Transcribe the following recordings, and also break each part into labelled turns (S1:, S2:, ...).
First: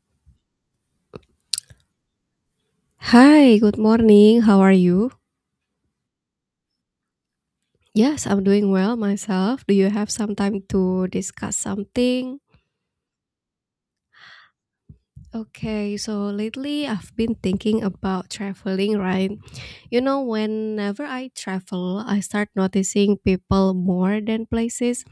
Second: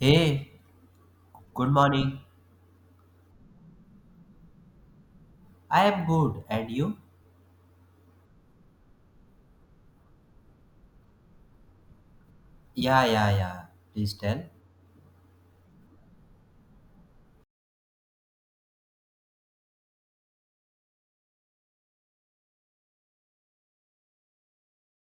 S1: Hey, good morning.
S2: Hi, good morning. How are you?
S1: I am good, and you?
S2: Yes, I'm doing well myself. Do you have some time to discuss something?
S1: Yeah, yeah, yeah. Please tell.
S2: Okay, so lately I've been thinking about traveling, right? You know, whenever I travel, I start noticing people more than places.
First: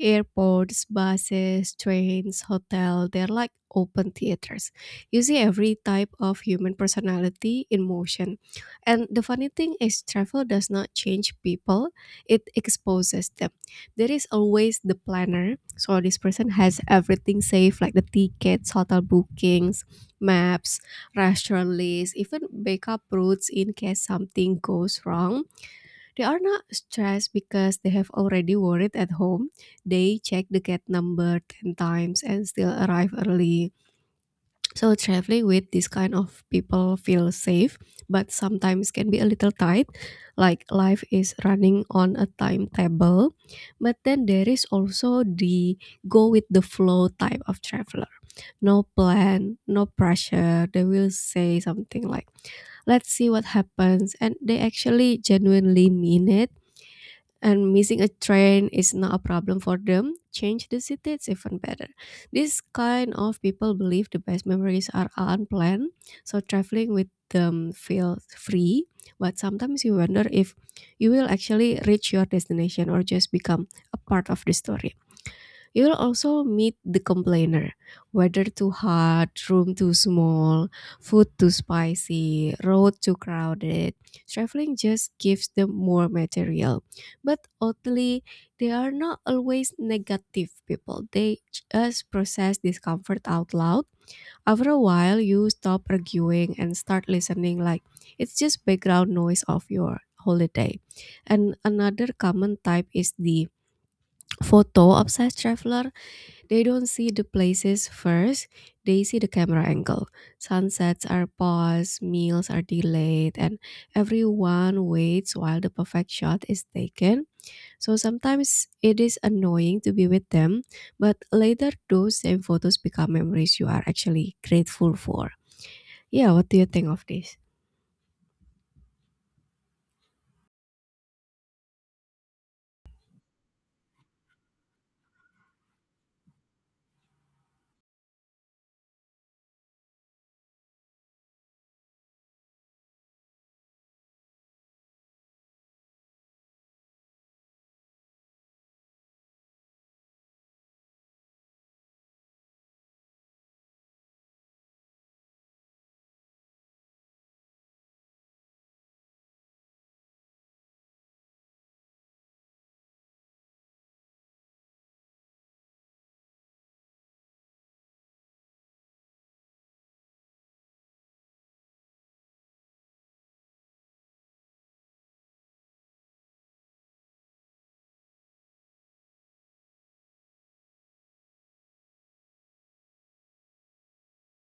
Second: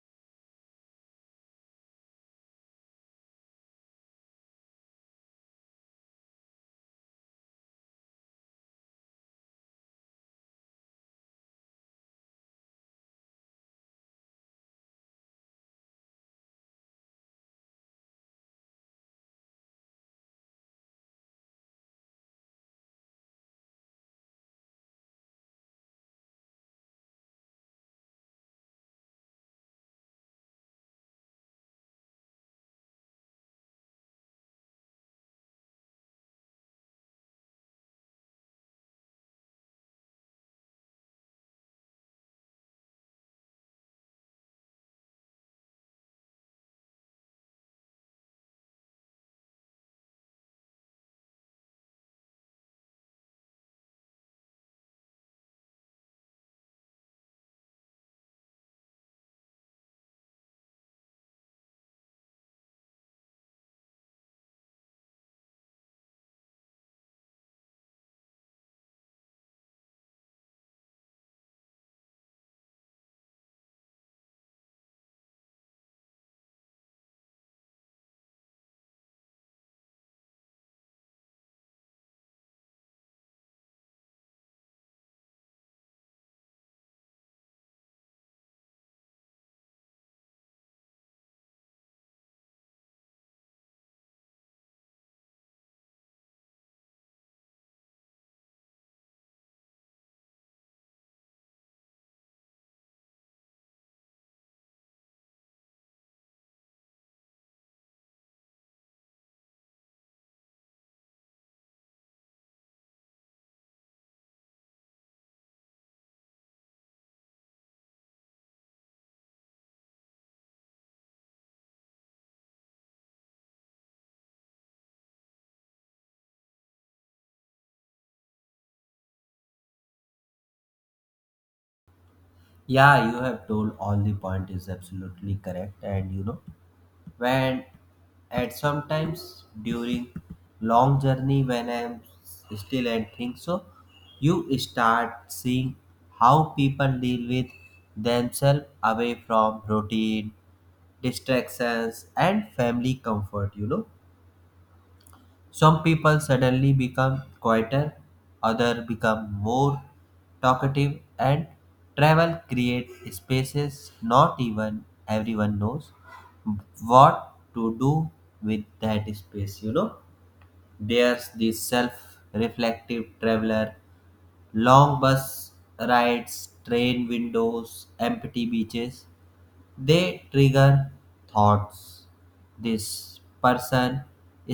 S2: Airports, buses, trains, hotel, they're like open theaters. You see every type of human personality in motion. And the funny thing is travel does not change people, it exposes them. There is always the planner. So this person has everything saved like the tickets, hotel bookings, maps, restaurant lists, even backup routes in case something goes wrong. They are not stressed because they have already worried at home. They check the gate number 10 times and still arrive early. So traveling with this kind of people feels safe, but sometimes can be a little tight, like life is running on a timetable. But then there is also the go with the flow type of traveler. No plan, no pressure. They will say something like, let's see what happens. And they actually genuinely mean it, and missing a train is not a problem for them. Change the city, it's even better. This kind of people believe the best memories are unplanned, so traveling with them feels free. But sometimes you wonder if you will actually reach your destination or just become a part of the story. You'll also meet the complainer. Weather too hot, room too small, food too spicy, road too crowded. Traveling just gives them more material. But oddly, they are not always negative people. They just process discomfort out loud. After a while, you stop arguing and start listening like it's just background noise of your holiday. And another common type is the photo obsessed traveler. They don't see the places first, they see the camera angle. Sunsets are paused, meals are delayed, and everyone waits while the perfect shot is taken. So sometimes it is annoying to be with them, but later those same photos become memories you are actually grateful for. Yeah, what do you think of this?
S1: Yeah, you have told all the point is absolutely correct, and when at sometimes during long journey when I am still and think so, you start seeing how people deal with themselves away from routine, distractions, and family comfort. Some people suddenly become quieter, others become more talkative, and travel create spaces not even everyone knows what to do with that space. There's this self reflective traveler, long bus rides, train windows, empty beaches they trigger thoughts. This person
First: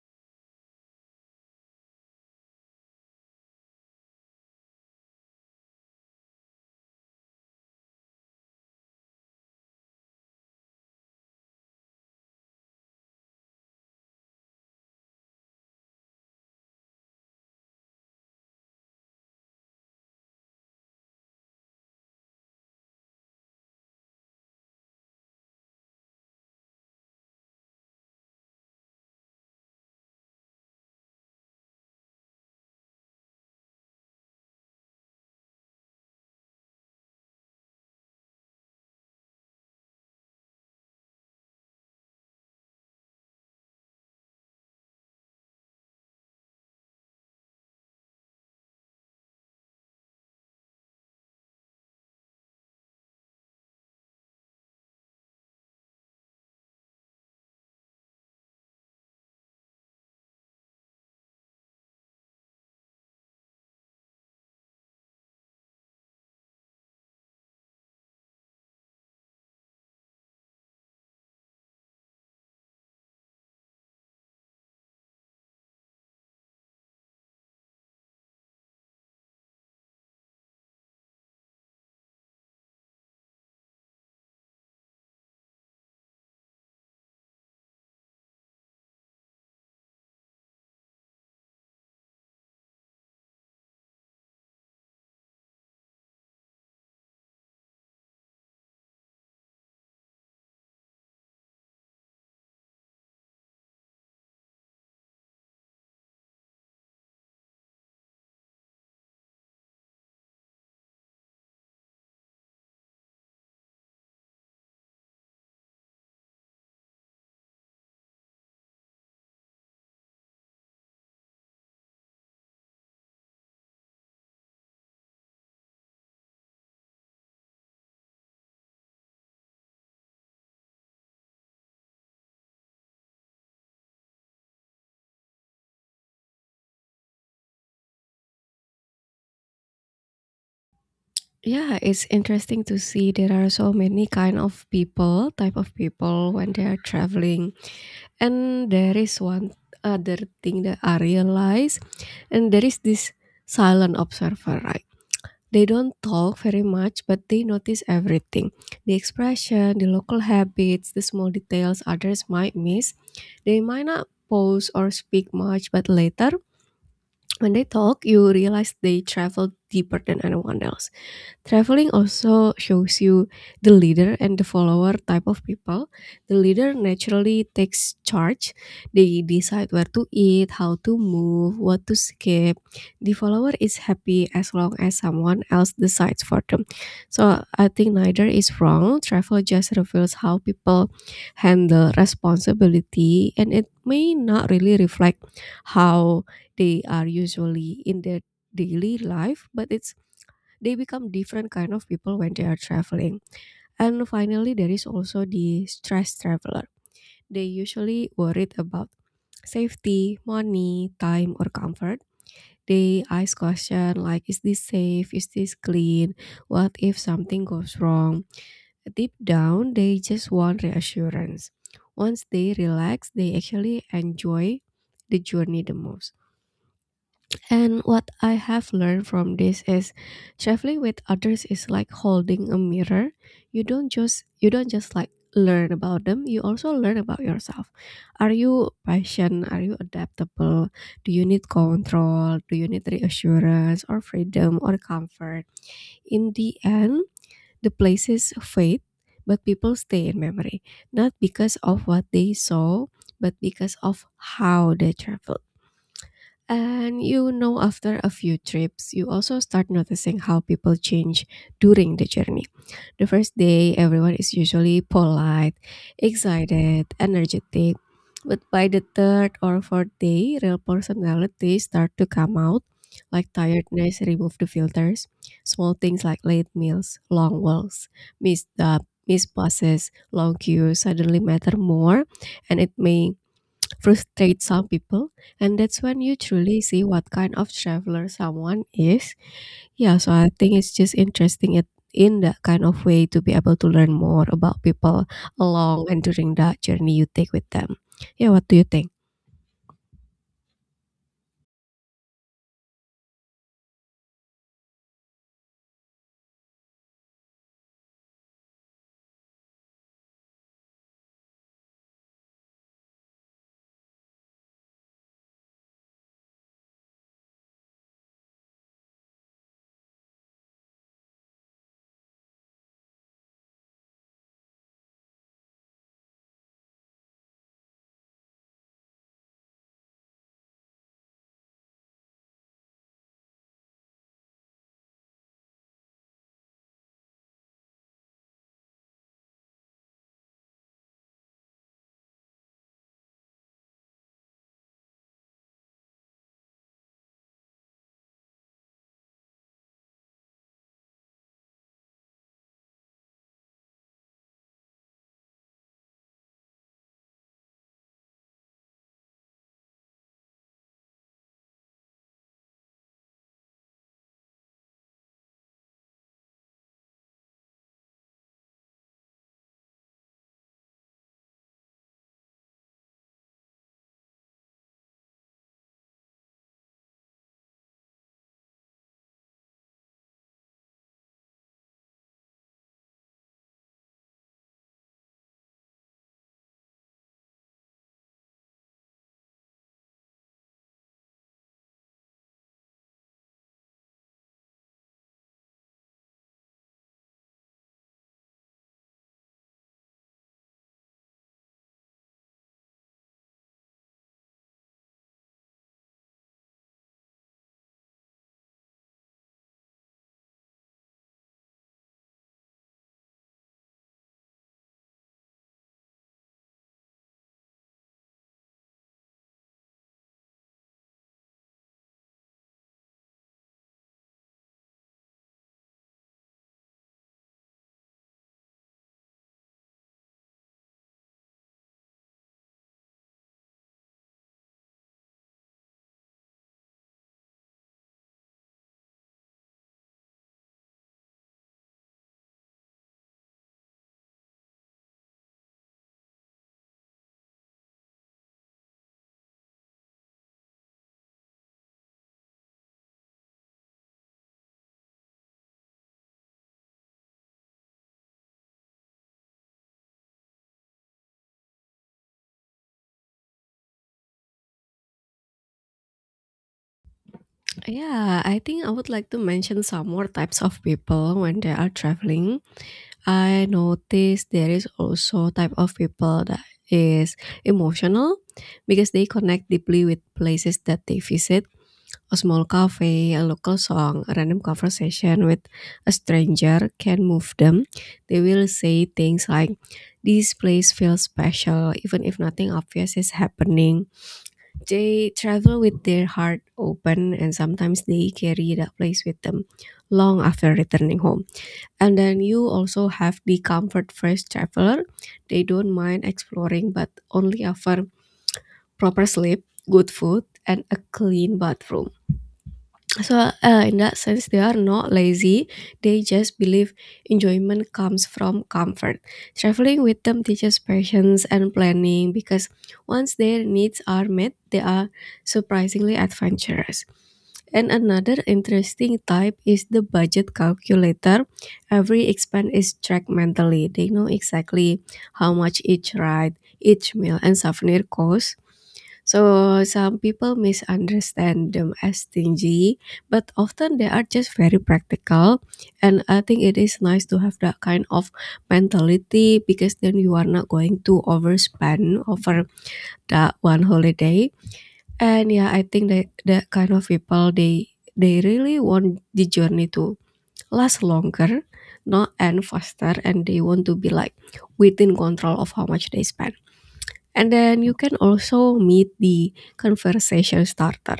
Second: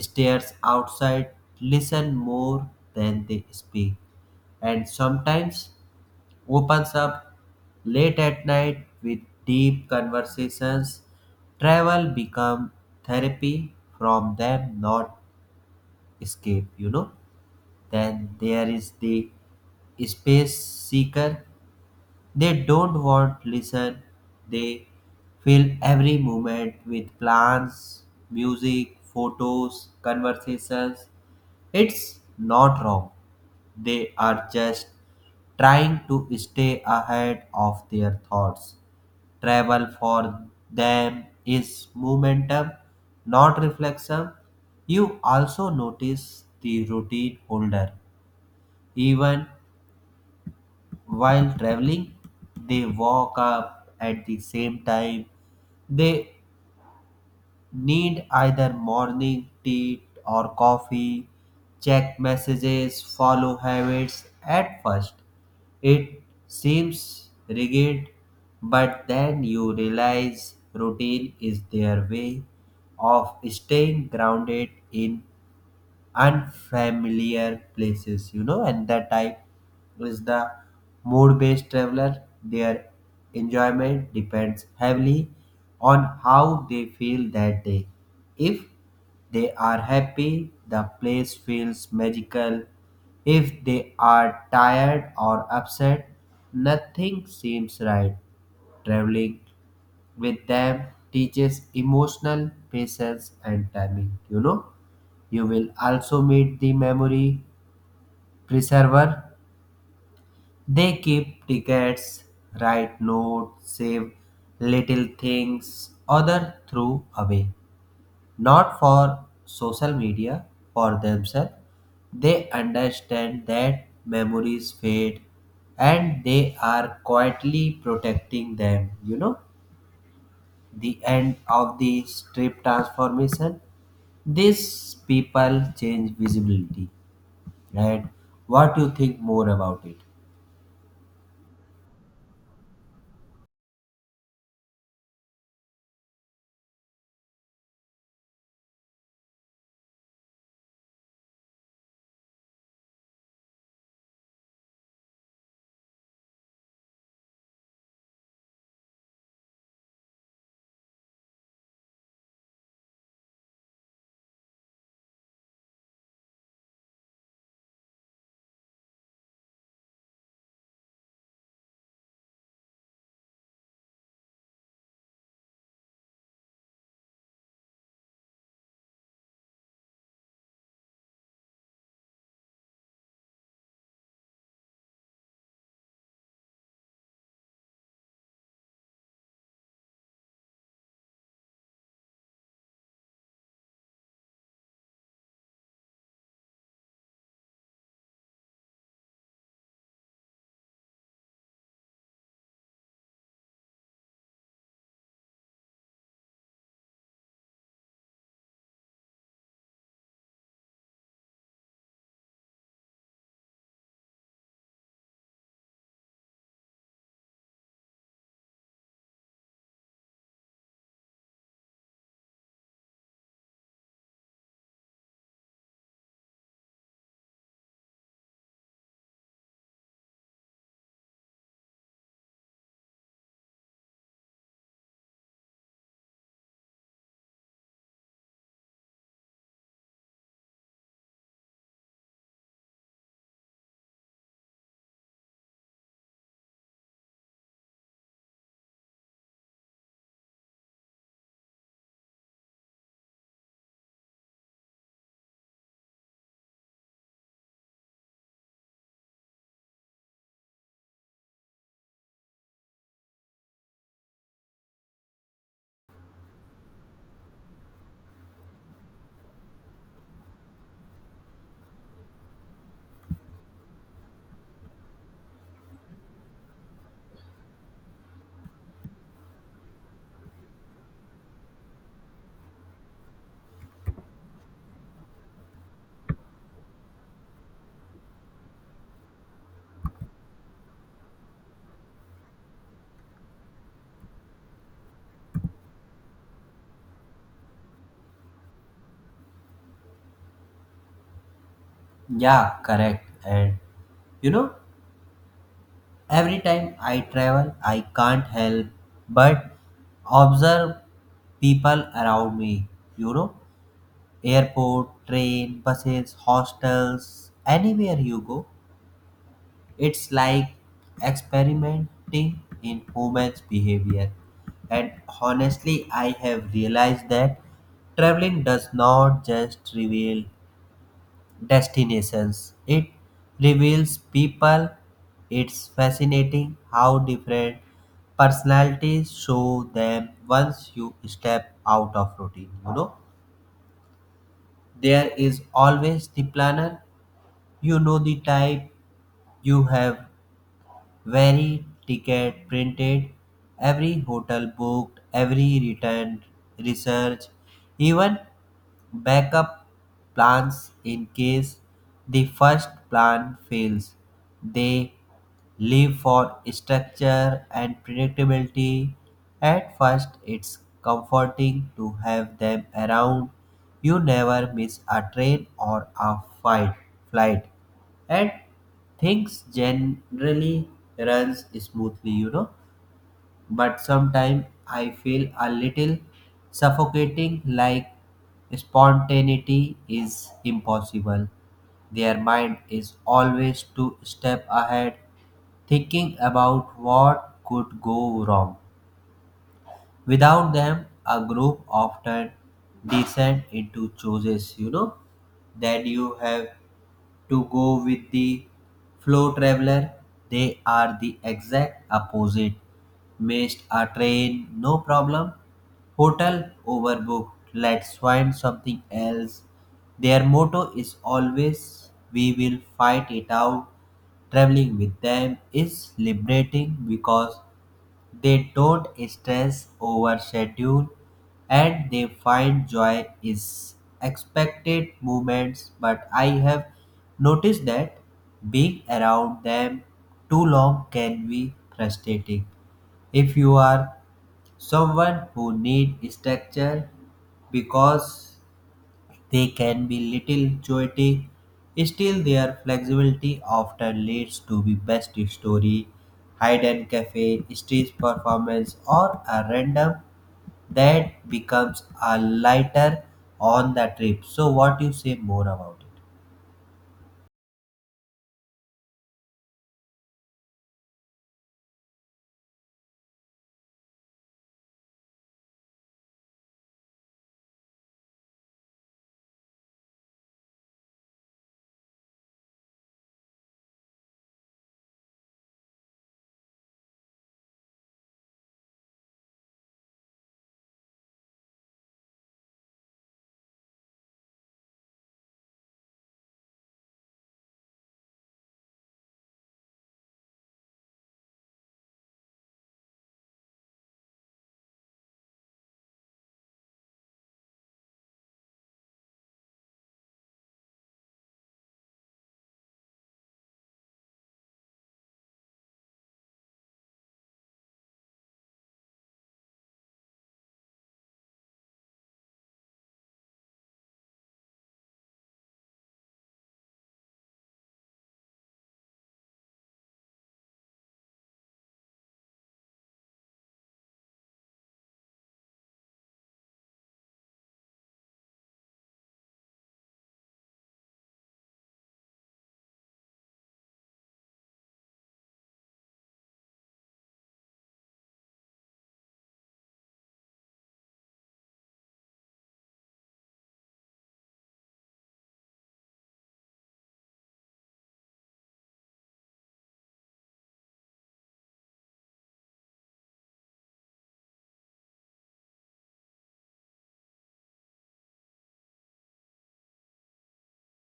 S1: stares outside, listen more than they speak, and sometimes opens up late at night with deep conversations. Travel become therapy from them, not escape, Then there is the space seeker they don't want listen, they fill every moment with plans, music, photos, conversations. It's not wrong. They are just trying to stay ahead of their thoughts. Travel for them is momentum, not reflection. You also notice the routine holder, even while traveling, they walk up at the same time. They need either morning tea or coffee, check messages, follow habits. At first, it seems rigid, but then you realize routine is their way of staying grounded in unfamiliar places, and the type is the mood based traveler. Their enjoyment depends heavily on how they feel that day. If they are happy, the place feels magical. If they are tired or upset, nothing seems right. Traveling with them teaches emotional patience and timing, you know. You will also meet the memory preserver. They keep tickets, write notes, save little things other threw away. Not for social media, for themselves. They understand that memories fade and they are quietly protecting them. The end of the strip transformation these people change visibility, right? What you think more about it?
S2: Yeah, it's interesting to see there are so many kind of people, type of people when they are traveling. And there is one other thing that I realize, and there is this silent observer, right? They don't talk very much, but they notice everything, the expression, the local habits, the small details others might miss. They might not pause or speak much, but later, when they talk, you realize they travel deeper than anyone else. Traveling also shows you the leader and the follower type of people. The leader naturally takes charge. They decide where to eat, how to move, what to skip. The follower is happy as long as someone else decides for them. So I think neither is wrong. Travel just reveals how people handle responsibility, and it may not really reflect how they are usually in their daily life, but it's they become different kind of people when they are traveling. And finally, there is also the stress traveler. They usually worried about safety, money, time, or comfort. They ask question like, is this safe? Is this clean? What if something goes wrong? Deep down, they just want reassurance. Once they relax, they actually enjoy the journey the most. And what I have learned from this is traveling with others is like holding a mirror. You don't just like learn about them, you also learn about yourself. Are you patient? Are you adaptable? Do you need control? Do you need reassurance or freedom or comfort? In the end, the places fade, but people stay in memory, not because of what they saw, but because of how they traveled. And you know, after a few trips, you also start noticing how people change during the journey. The first day, everyone is usually polite, excited, energetic. But by the third or fourth day, real personalities start to come out, like tiredness, remove the filters, small things like late meals, long walks, missed, uh, missed buses, long queues suddenly matter more, and it may frustrate some people, and that's when you truly see what kind of traveler someone is. Yeah, so I think it's just interesting it in that kind of way to be able to learn more about people along and during that journey you take with them. Yeah, what do you think?
S1: Yeah, correct. And you know, every time I travel, I can't help but observe people around me. You know, airport, train, buses, hostels, anywhere you go, it's like experimenting in humans' behavior. And honestly, I have realized that traveling does not just reveal destinations. It reveals people. It's fascinating how different personalities show them once you step out of routine. There is always the planner. You know the type. You have very ticket printed, every hotel booked, every return research, even backup plans in case the first plan fails. They live for structure and predictability. At first, it's comforting to have them around. You never miss a train or a fight, flight, and things generally runs smoothly. But sometimes I feel a little suffocating like spontaneity is impossible. Their mind is always two step ahead, thinking about what could go wrong. Without them, a group often descend into choices, Then you have to go with the flow traveler. They are the exact opposite. Missed a train, no problem. Hotel overbooked. Let's find something else. Their motto is always we will fight it out. Traveling with them is liberating because they don't stress over schedule and they find joy is expected moments but I have noticed that being around them too long can be frustrating. If you are someone who need structure because they can be little chaotic, still their flexibility often leads to the best story, hidden cafe, stage performance, or a random that becomes a lighter on the trip. So what you say more about it?
S2: Yeah, I think I would like to mention some more types of people when they are traveling. I notice there is also type of people that is emotional because they connect deeply with places that they visit, a small cafe, a local song, a random conversation with a stranger can move them. They will say things like this place feels special even if nothing obvious is happening. They travel with their heart open, and sometimes they carry that place with them long after returning home. And then you also have the comfort first traveler. They don't mind exploring, but only offer proper sleep, good food, and a clean bathroom. So, in that sense, they are not lazy. They just believe enjoyment comes from comfort. Traveling with them teaches patience and planning because once their needs are met, they are surprisingly adventurous. And another interesting type is the budget calculator. Every expense is tracked mentally. They know exactly how much each ride, each meal, and souvenir costs. So some people misunderstand them as stingy, but often they are just very practical. And I think it is nice to have that kind of mentality because then you are not going to overspend over that one holiday. And yeah, I think that that kind of people they really want the journey to last longer, not end faster, and they want to be like within control of how much they spend. And then you can also meet the conversation starter.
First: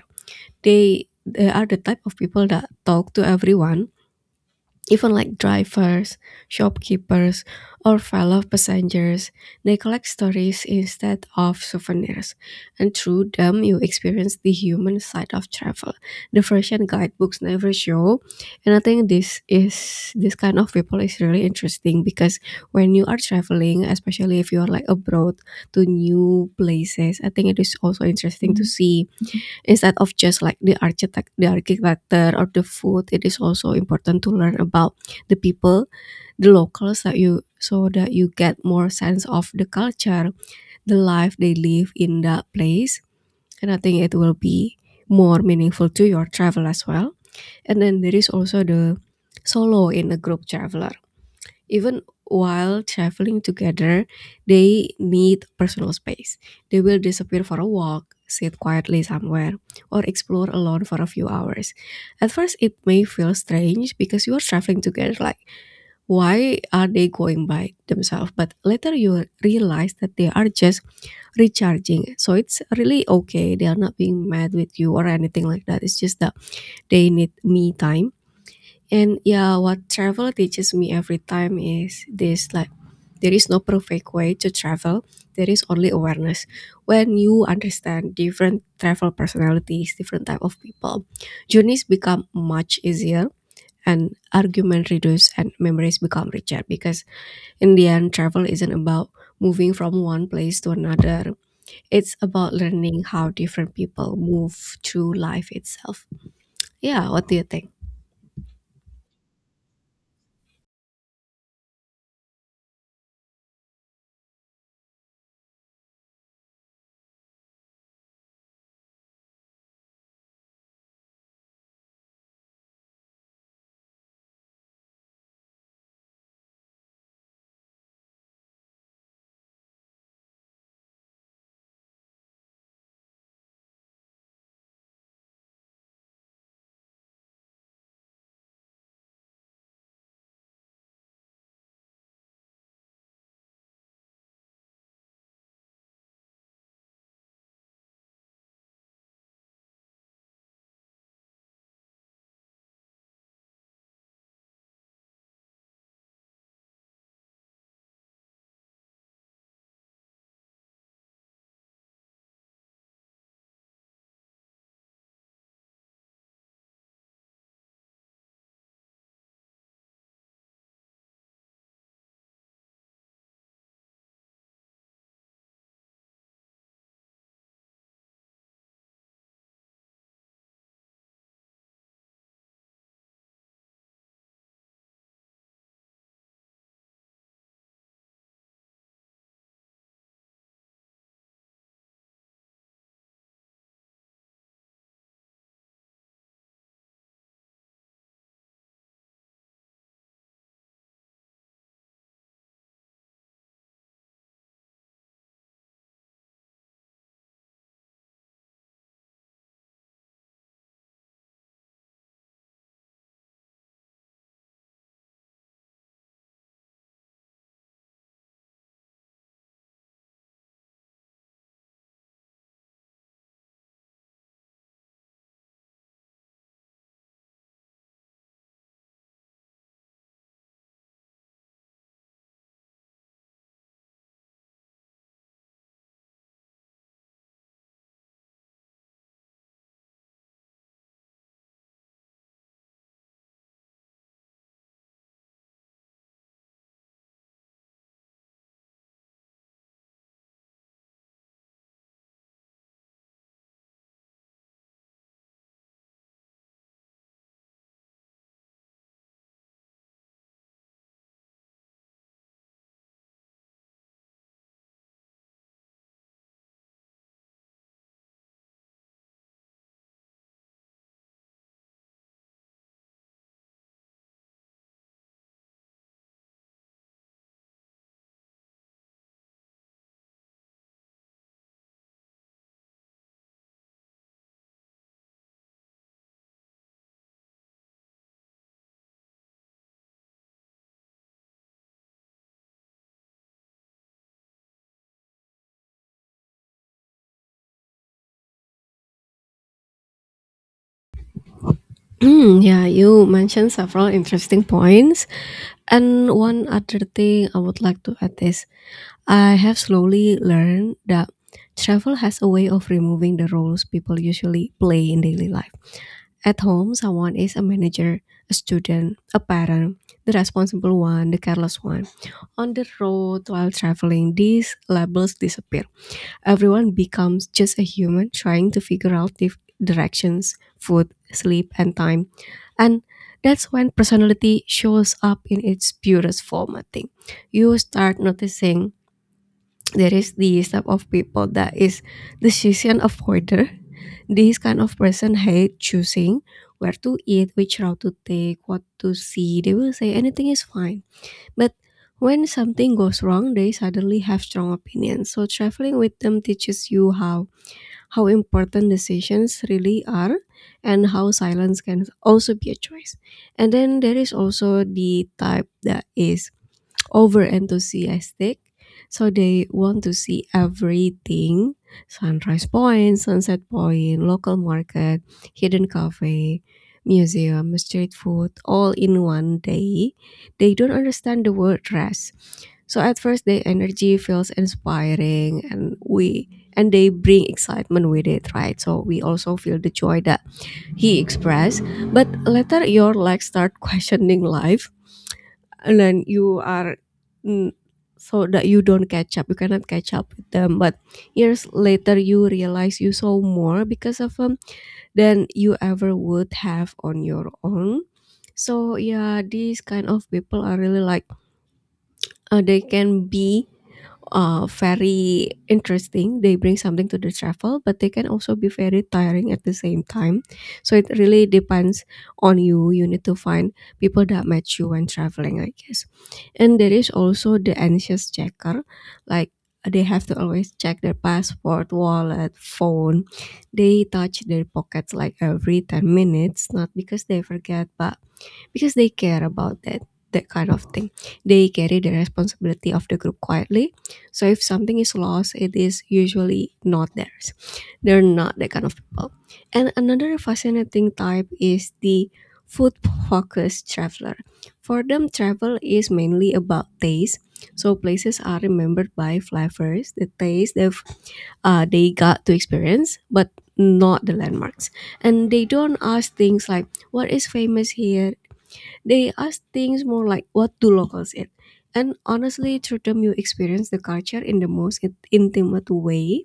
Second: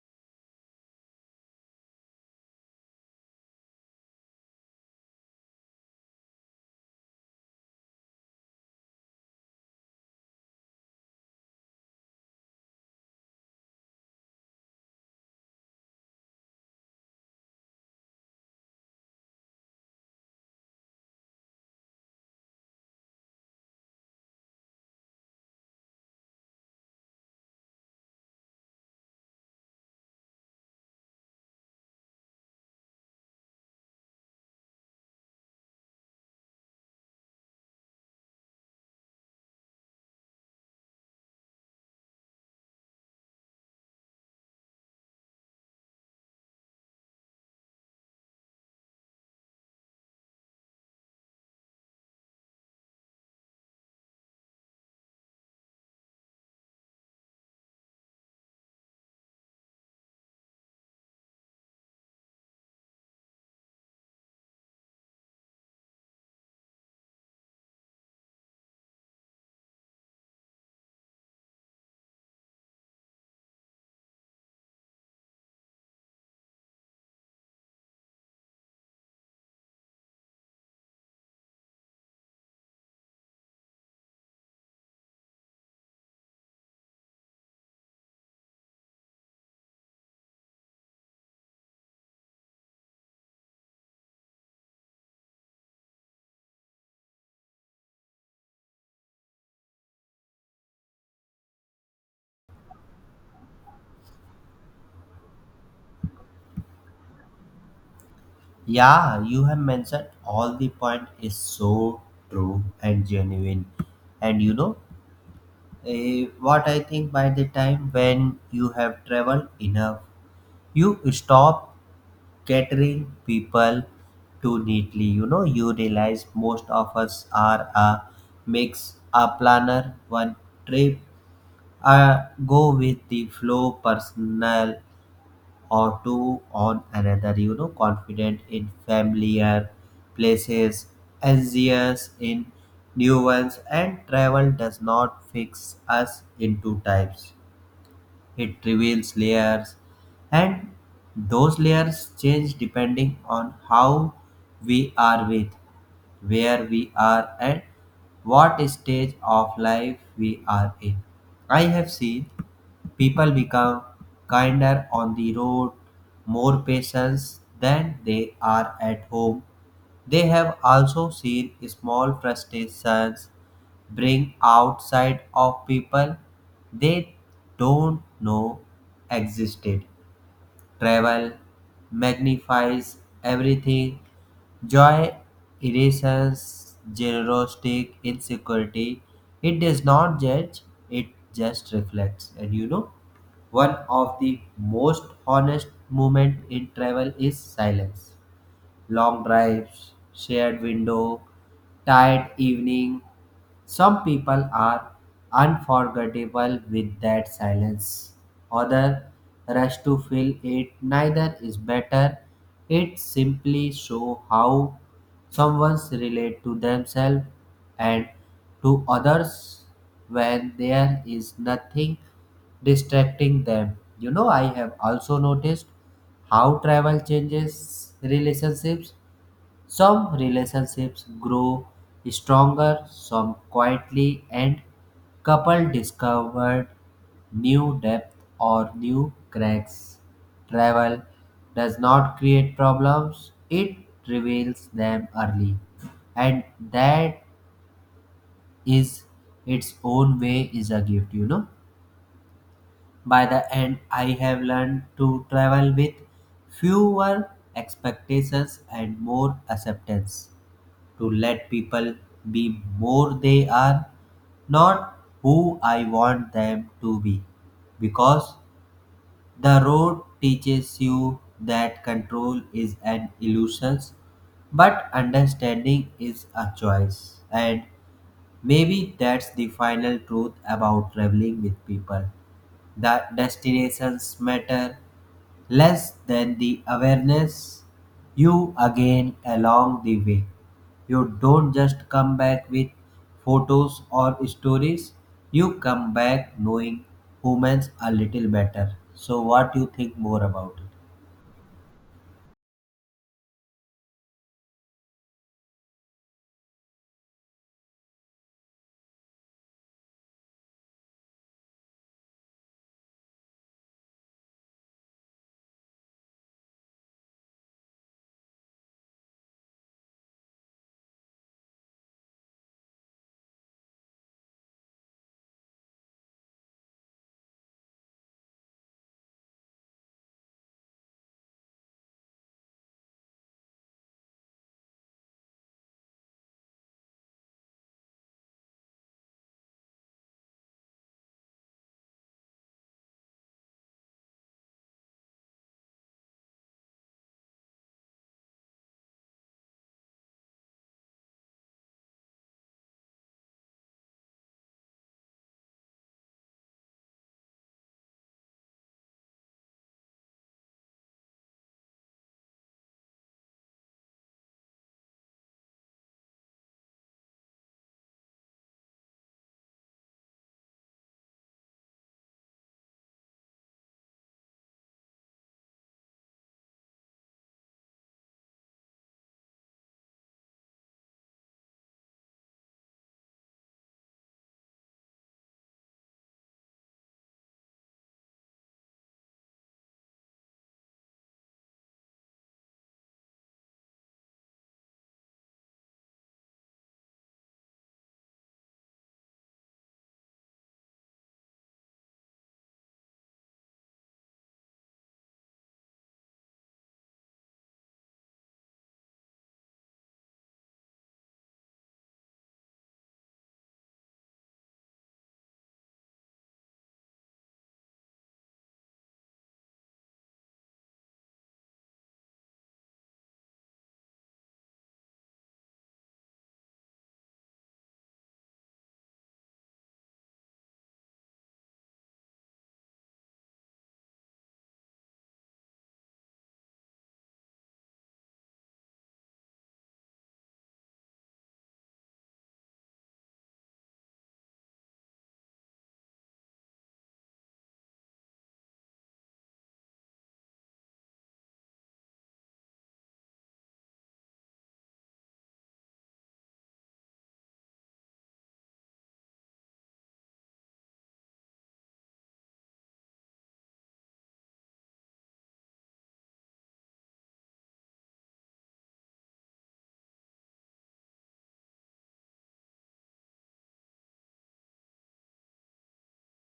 S2: They are the type of people that talk to everyone. Even like drivers, shopkeepers, or fellow passengers, they collect stories instead of souvenirs. And through them, you experience the human side of travel. The version guidebooks never show. And I think this is this kind of people is really interesting because when you are traveling, especially if you are like abroad to new places, I think it is also interesting to see, instead of just like the architecture or the food, it is also important to learn about the people, the locals, that you so that you get more sense of the culture, the life they live in that place, and I think it will be more meaningful to your travel as well. And then there is also the solo in a group traveler. Even while traveling together, they need personal space. They will disappear for a walk, sit quietly somewhere, or explore alone for a few hours. At first, it may feel strange because you are traveling together, like, why are they going by themselves? But later, you will realize that they are just recharging. So it's really okay. They are not being mad with you or anything like that. It's just that they need me time. And yeah, what travel teaches me every time is this like there is no perfect way to travel. There is only awareness. When you understand different travel personalities, different type of people, journeys become much easier, and argument reduce and memories become richer because in the end travel isn't about moving from one place to another. It's about learning how different people move through life itself. Yeah, what do you think?
S1: Yeah, you have mentioned all the point is so true and genuine. And what I think by the time when you have traveled enough, you stop catering people too neatly. You realize most of us are a mix, a planner, one trip, a go with the flow personal or two on another, confident in familiar places, anxious in new ones, and travel does not fix us into types. It reveals layers, and those layers change depending on how we are with, where we are, and what stage of life we are in. I have seen people become kinder on the road, more patient than they are at home. They have also seen small frustrations bring outside of people they don't know existed travel magnifies everything. Joy erases generosity, insecurity. It does not judge, it just reflects. And one of the most honest moment in travel is silence. Long drives, shared window, tired evening. Some people are unforgettable with that silence. Other rush to fill it. Neither is better. It simply show how someone's relate to themselves and to others when there is nothing distracting them. I have also noticed how travel changes relationships some relationships grow stronger, some quietly, and couple discovered new depth or new cracks. Travel does not create problems, it reveals them early. And that is its own way is a gift, By the end, I have learned to travel with fewer expectations and more acceptance to let people be more they are, not who I want them to be. Because the road teaches you that control is an illusion, but understanding is a choice. And maybe that's the final truth about traveling with people, that destinations matter less than the awareness you gain along the way. You don't just come back with photos or stories, you come back knowing humans a little better. So, what do you think more about it?
S2: Hmm, yeah, you mentioned several interesting points. And one other thing I would like to add is I have slowly learned that travel has a way of removing the roles people usually play in daily life. At home, someone is a manager, a student, a parent, the responsible one, the careless one. On the road while traveling, these labels disappear. Everyone becomes just a human trying to figure out the directions, food, sleep, and time. And that's when personality shows up in its purest form, I think. You start noticing there is this type of people that is decision avoider. This kind of person hate choosing where to eat, which route to take, what to see. They will say anything is fine, but when something goes wrong, they suddenly have strong opinions. So traveling with them teaches you how important decisions really are and how silence can also be a choice. And then there is also the type that is over enthusiastic. So they want to see everything, sunrise point, sunset point, local market, hidden cafe, museum, street food, all in one day. They don't understand the word rest. So at first their energy feels inspiring and we and they bring excitement with it, right? So we also feel the joy that he expressed. But later your legs start questioning life and then you are mm, so that you don't catch up, you cannot catch up with them. But years later you realize you saw more because of them than you ever would have on your own. So yeah, these kind of people are really like they can be very interesting. They bring something to the travel, but they can also be very tiring at the same time. So it really depends on you. You need to find people that match you when traveling, I guess. And there is also the anxious checker, like they have to always check their passport, wallet, phone. They touch their pockets like every 10 minutes, not because they forget, but because they care about that kind of thing. They carry the responsibility of the group quietly, so if something is lost it is usually not theirs. They're not that kind of people. And another fascinating type is the food focused traveler. For them, travel is mainly about taste, so places are remembered by flavors, the taste they've they got to experience, but not the landmarks. And they don't ask things like what is famous here. They ask things more like, what do locals eat? And honestly, through them you experience the culture in the most intimate way,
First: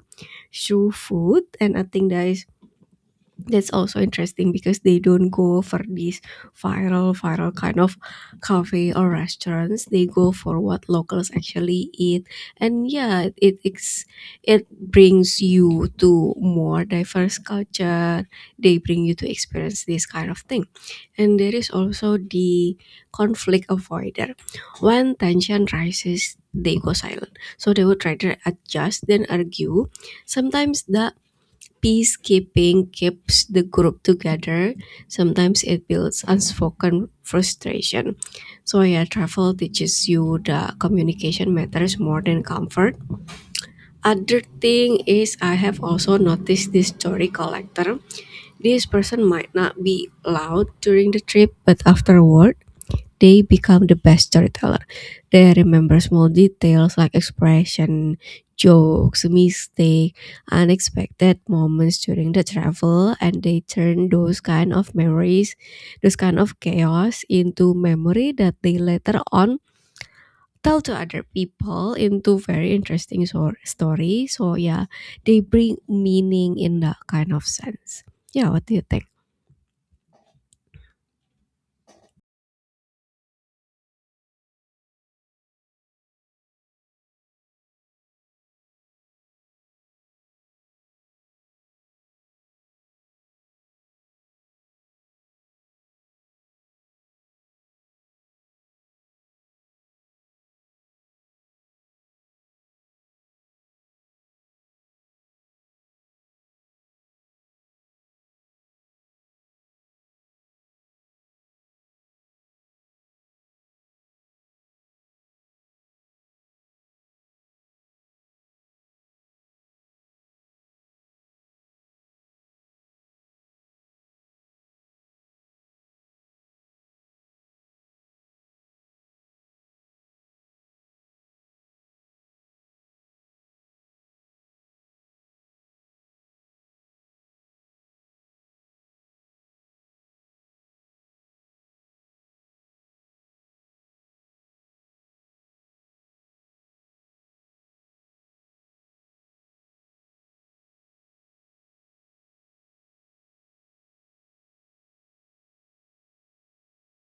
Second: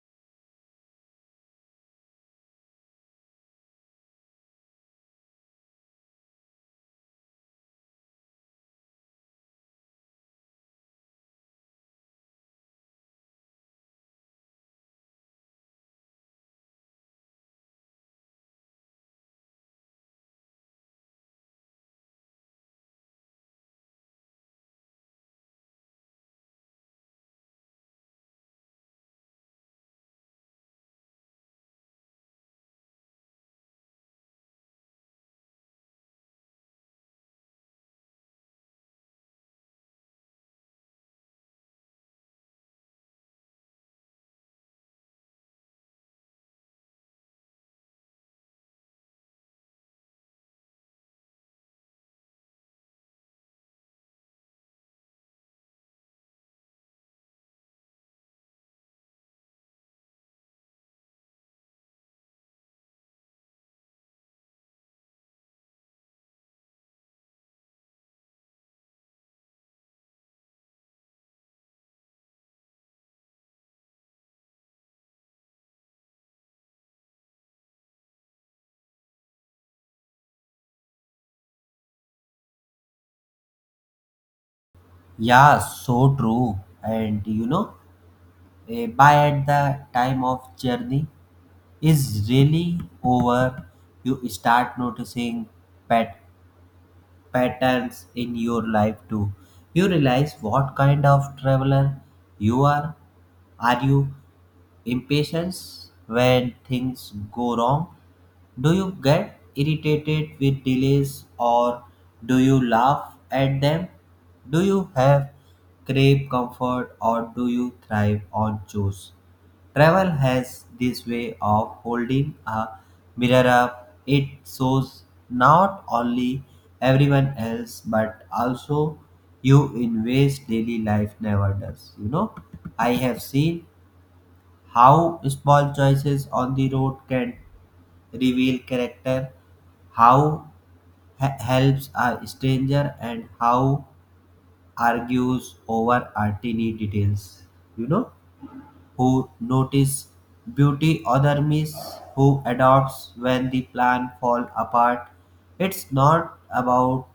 S2: through food. And I think that's also interesting because they don't go for these viral kind of cafe or restaurants. They go for what locals actually eat. And yeah, it brings you to more diverse culture. They bring you to experience this kind of thing. And there is also the conflict avoider. When tension rises they go silent, so they would try to adjust then argue. Sometimes the peacekeeping keeps the group together. Sometimes it builds unspoken frustration. So yeah, travel teaches you the communication matters more than comfort. Other thing is, I have also noticed this story collector. This person might not be loud during the trip, but afterward they become the best storyteller. They remember small details like expression, jokes, mistake, unexpected moments during the travel, and they turn those kind of memories, those kind of chaos into memory that they later on tell to other people into very interesting story. So yeah, they bring meaning in that kind of sense. Yeah, what do you think?
S1: Yeah, so true. And by at the time of journey is really over, you start noticing pat- patterns in your life too. You realize what kind of traveler you are. Are you impatient when things go wrong? Do you get irritated with delays or do you laugh at them? Do you have crave comfort or do you thrive on chores? Travel has this way of holding a mirror up. It shows not only everyone else but also you in ways daily life never does. I have seen how small choices on the road can reveal character, how helps a stranger, and how argues over a tiny details. You know who notice beauty, other miss who adopts when the plan fall apart. It's not about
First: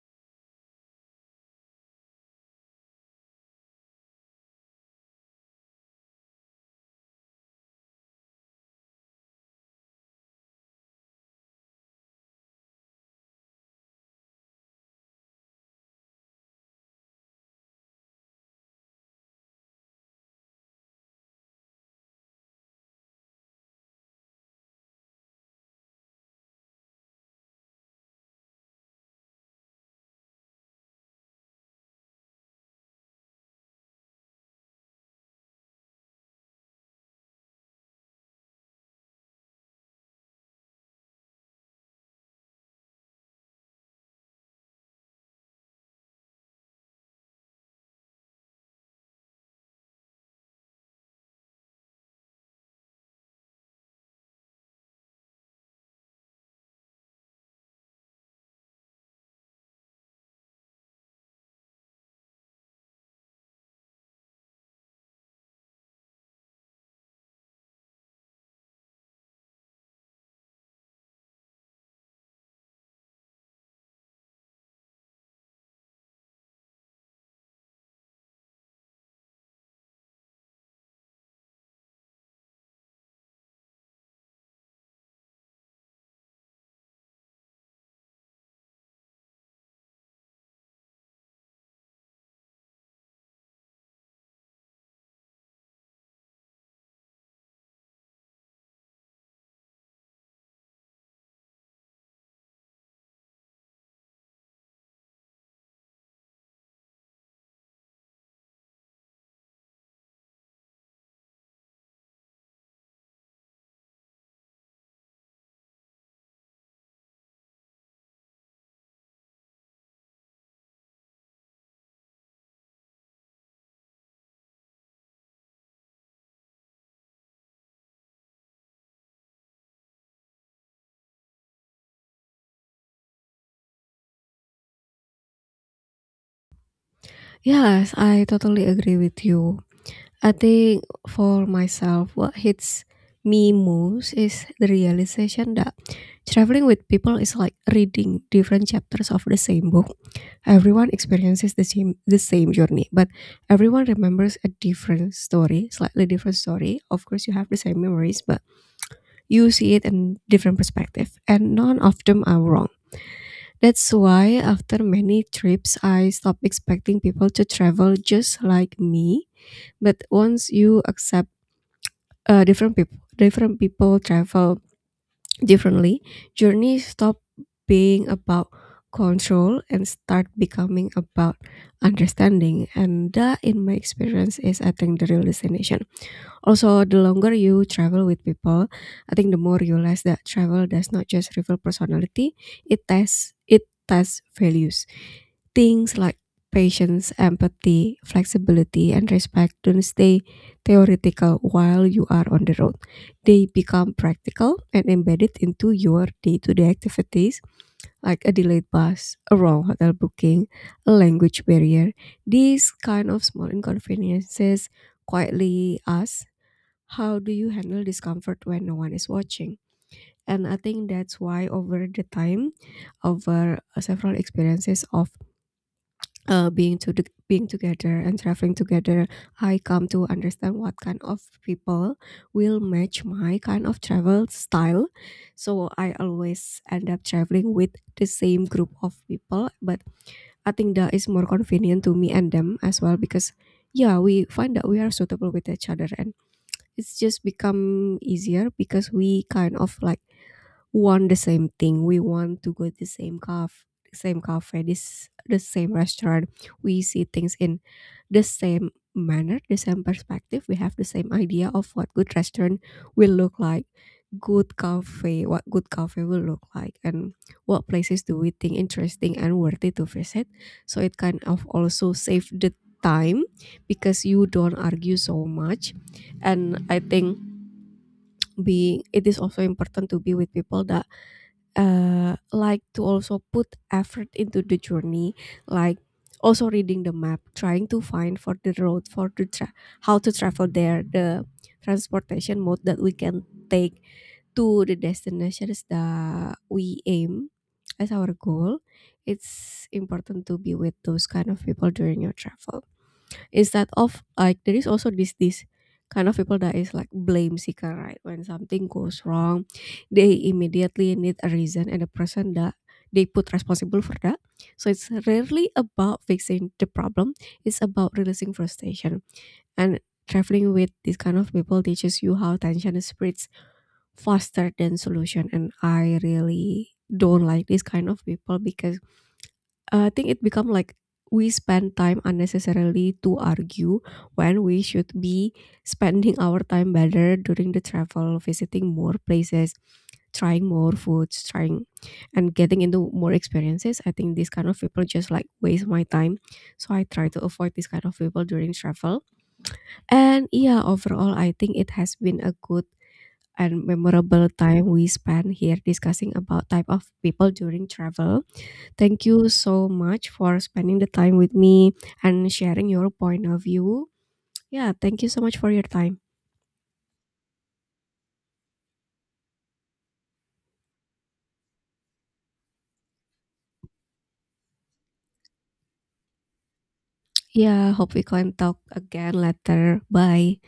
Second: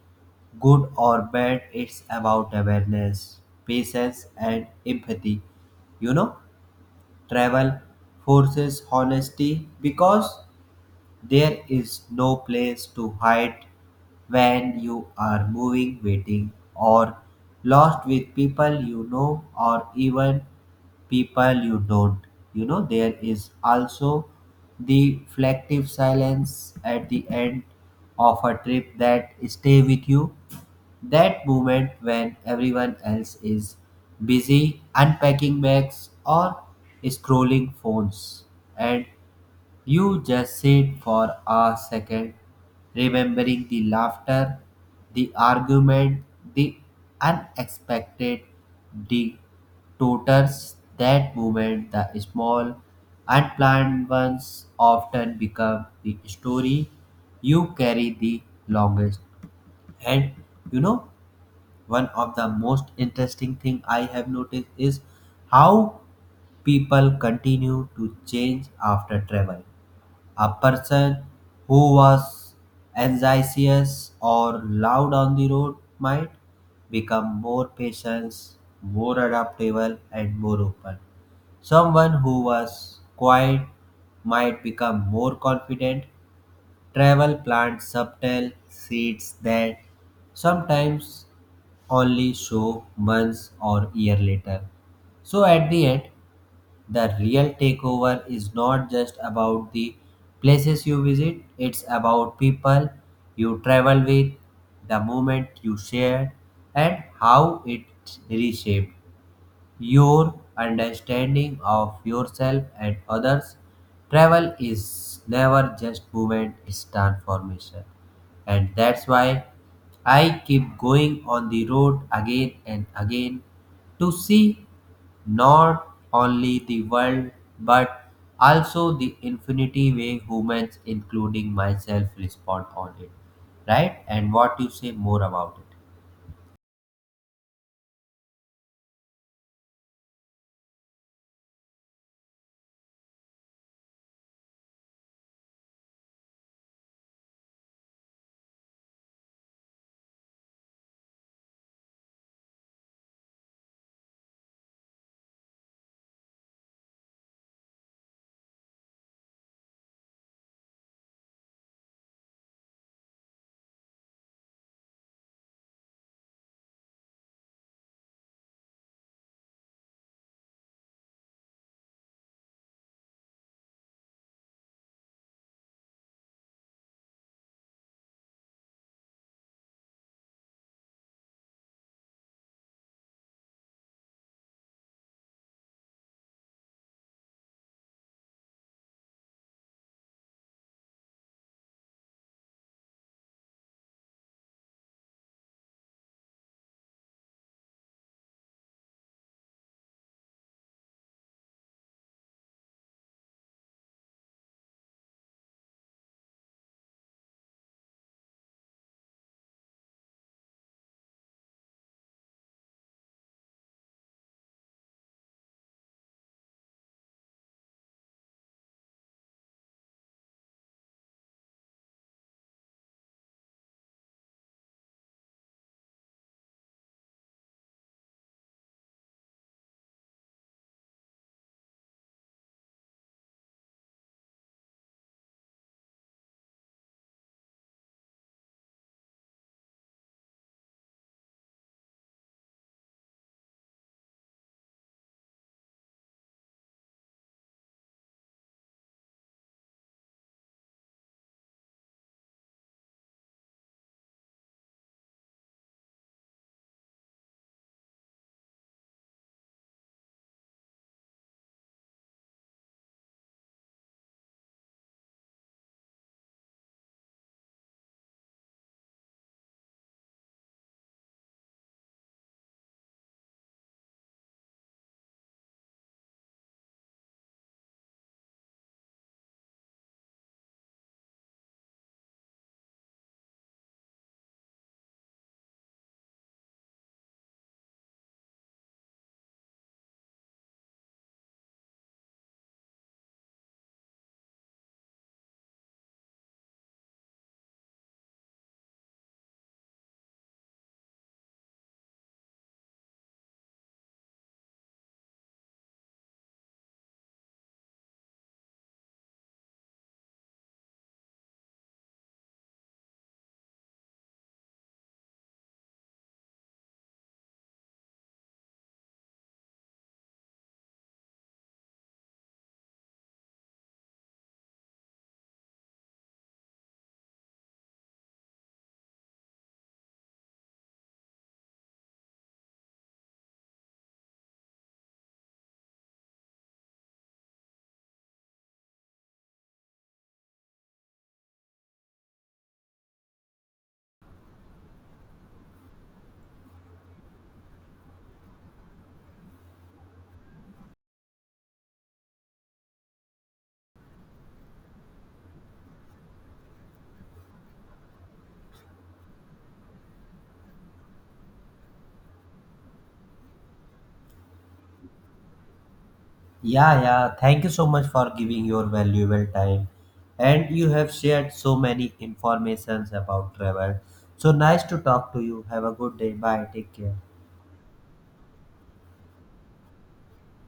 S1: good or bad, it's about awareness, patience and empathy. You know, travel forces honesty because there is no place to hide when you are moving, waiting, or lost with people you know or even people you don't. There is also the reflective silence at the end of a trip that stay with you that moment when everyone else is busy unpacking bags or scrolling phones and you just sit for a second, remembering the laughter, the argument, the unexpected, the tutors. That moment, the small, unplanned ones often become the story you carry the longest. And you know, one of the most interesting thing I have noticed is how people continue to change after travel a person who was anxious or loud on the road might become more patient, more adaptable, and more open. Someone who was quiet might become more confident. Travel plants subtle seeds that sometimes only show months or year later. So at the end, the real takeover is not just about the places you visit, it's about people you travel with, the moment you share, and how it reshaped your understanding of yourself and others. Travel is never just movement, it's transformation. And that's why I keep going on the road again and again to see not only the world but also the infinity way humans, including myself, respond on it. Right? And what you say more about it?
S2: Yes, I totally agree with you. I think for myself, what hits me most is the realization that traveling with people is like reading different chapters of the same book. Everyone experiences the same journey, but everyone remembers a different story, slightly different story. Of course, you have the same memories, but you see it in different perspective, and none of them are wrong. That's why after many trips, I stopped expecting people to travel just like me. But once you accept different people travel differently, journey stop being about control and start becoming about understanding. And that, in my experience, is I think the real destination. Also the longer you travel with people, I think the more you realize that travel does not just reveal personality, it tests it, tests values. Things like patience, empathy, flexibility, and respect don't stay theoretical while you are on the road. They become practical and embedded into your day to day activities, like a delayed bus, a wrong hotel booking, a language barrier. These kind of small inconveniences quietly ask, how do you handle discomfort when no one is watching? And I think that's why over the time, over several experiences of being together and traveling together, I come to understand what kind of people will match my kind of travel style. So I always end up traveling with the same group of people, but I think that is more convenient to me and them as well, because yeah, we find that we are suitable with each other and it's just become easier because we kind of like want the same thing. We want to go to the same cafe, this the same restaurant. We see things in the same manner, the same perspective. We have the same idea of what good restaurant will look like, what good cafe will look like, and what places do we think interesting and worthy to visit. So it kind of also save the time because you don't argue so much. And I think being it is also important to be with people that like to also put effort into the journey, like also reading the map, trying to find for the road for how to travel there, the transportation mode that we can take to the destinations that we aim as our goal. It's important to be with those kind of people during your travel. Is that of like, there is also this kind of people that is like blame seeker, right? When something goes wrong they immediately need a reason and a person that they put responsible for that. So it's rarely about fixing the problem, it's about releasing frustration. And traveling with this kind of people teaches you how tension spreads faster than solution. And I really don't like this kind of people because I think it become like we spend time unnecessarily to argue when we should be spending our time better during the travel, visiting more places, trying more foods, trying and getting into more experiences. I think these kind of people just like waste my time. So I try to avoid this kind of people during travel. And yeah, overall I think it has been a good and memorable time we spent here discussing about type of people during travel. Thank you so much for spending the time with me and sharing your point of view. Yeah, thank you so much for your time.
S1: Yeah, yeah. Thank you so much for giving your valuable time. And you have shared so many informations about travel. So nice to talk to you. Have a good day. Bye. Take care.
S2: Yeah, hope we can talk again later. Bye.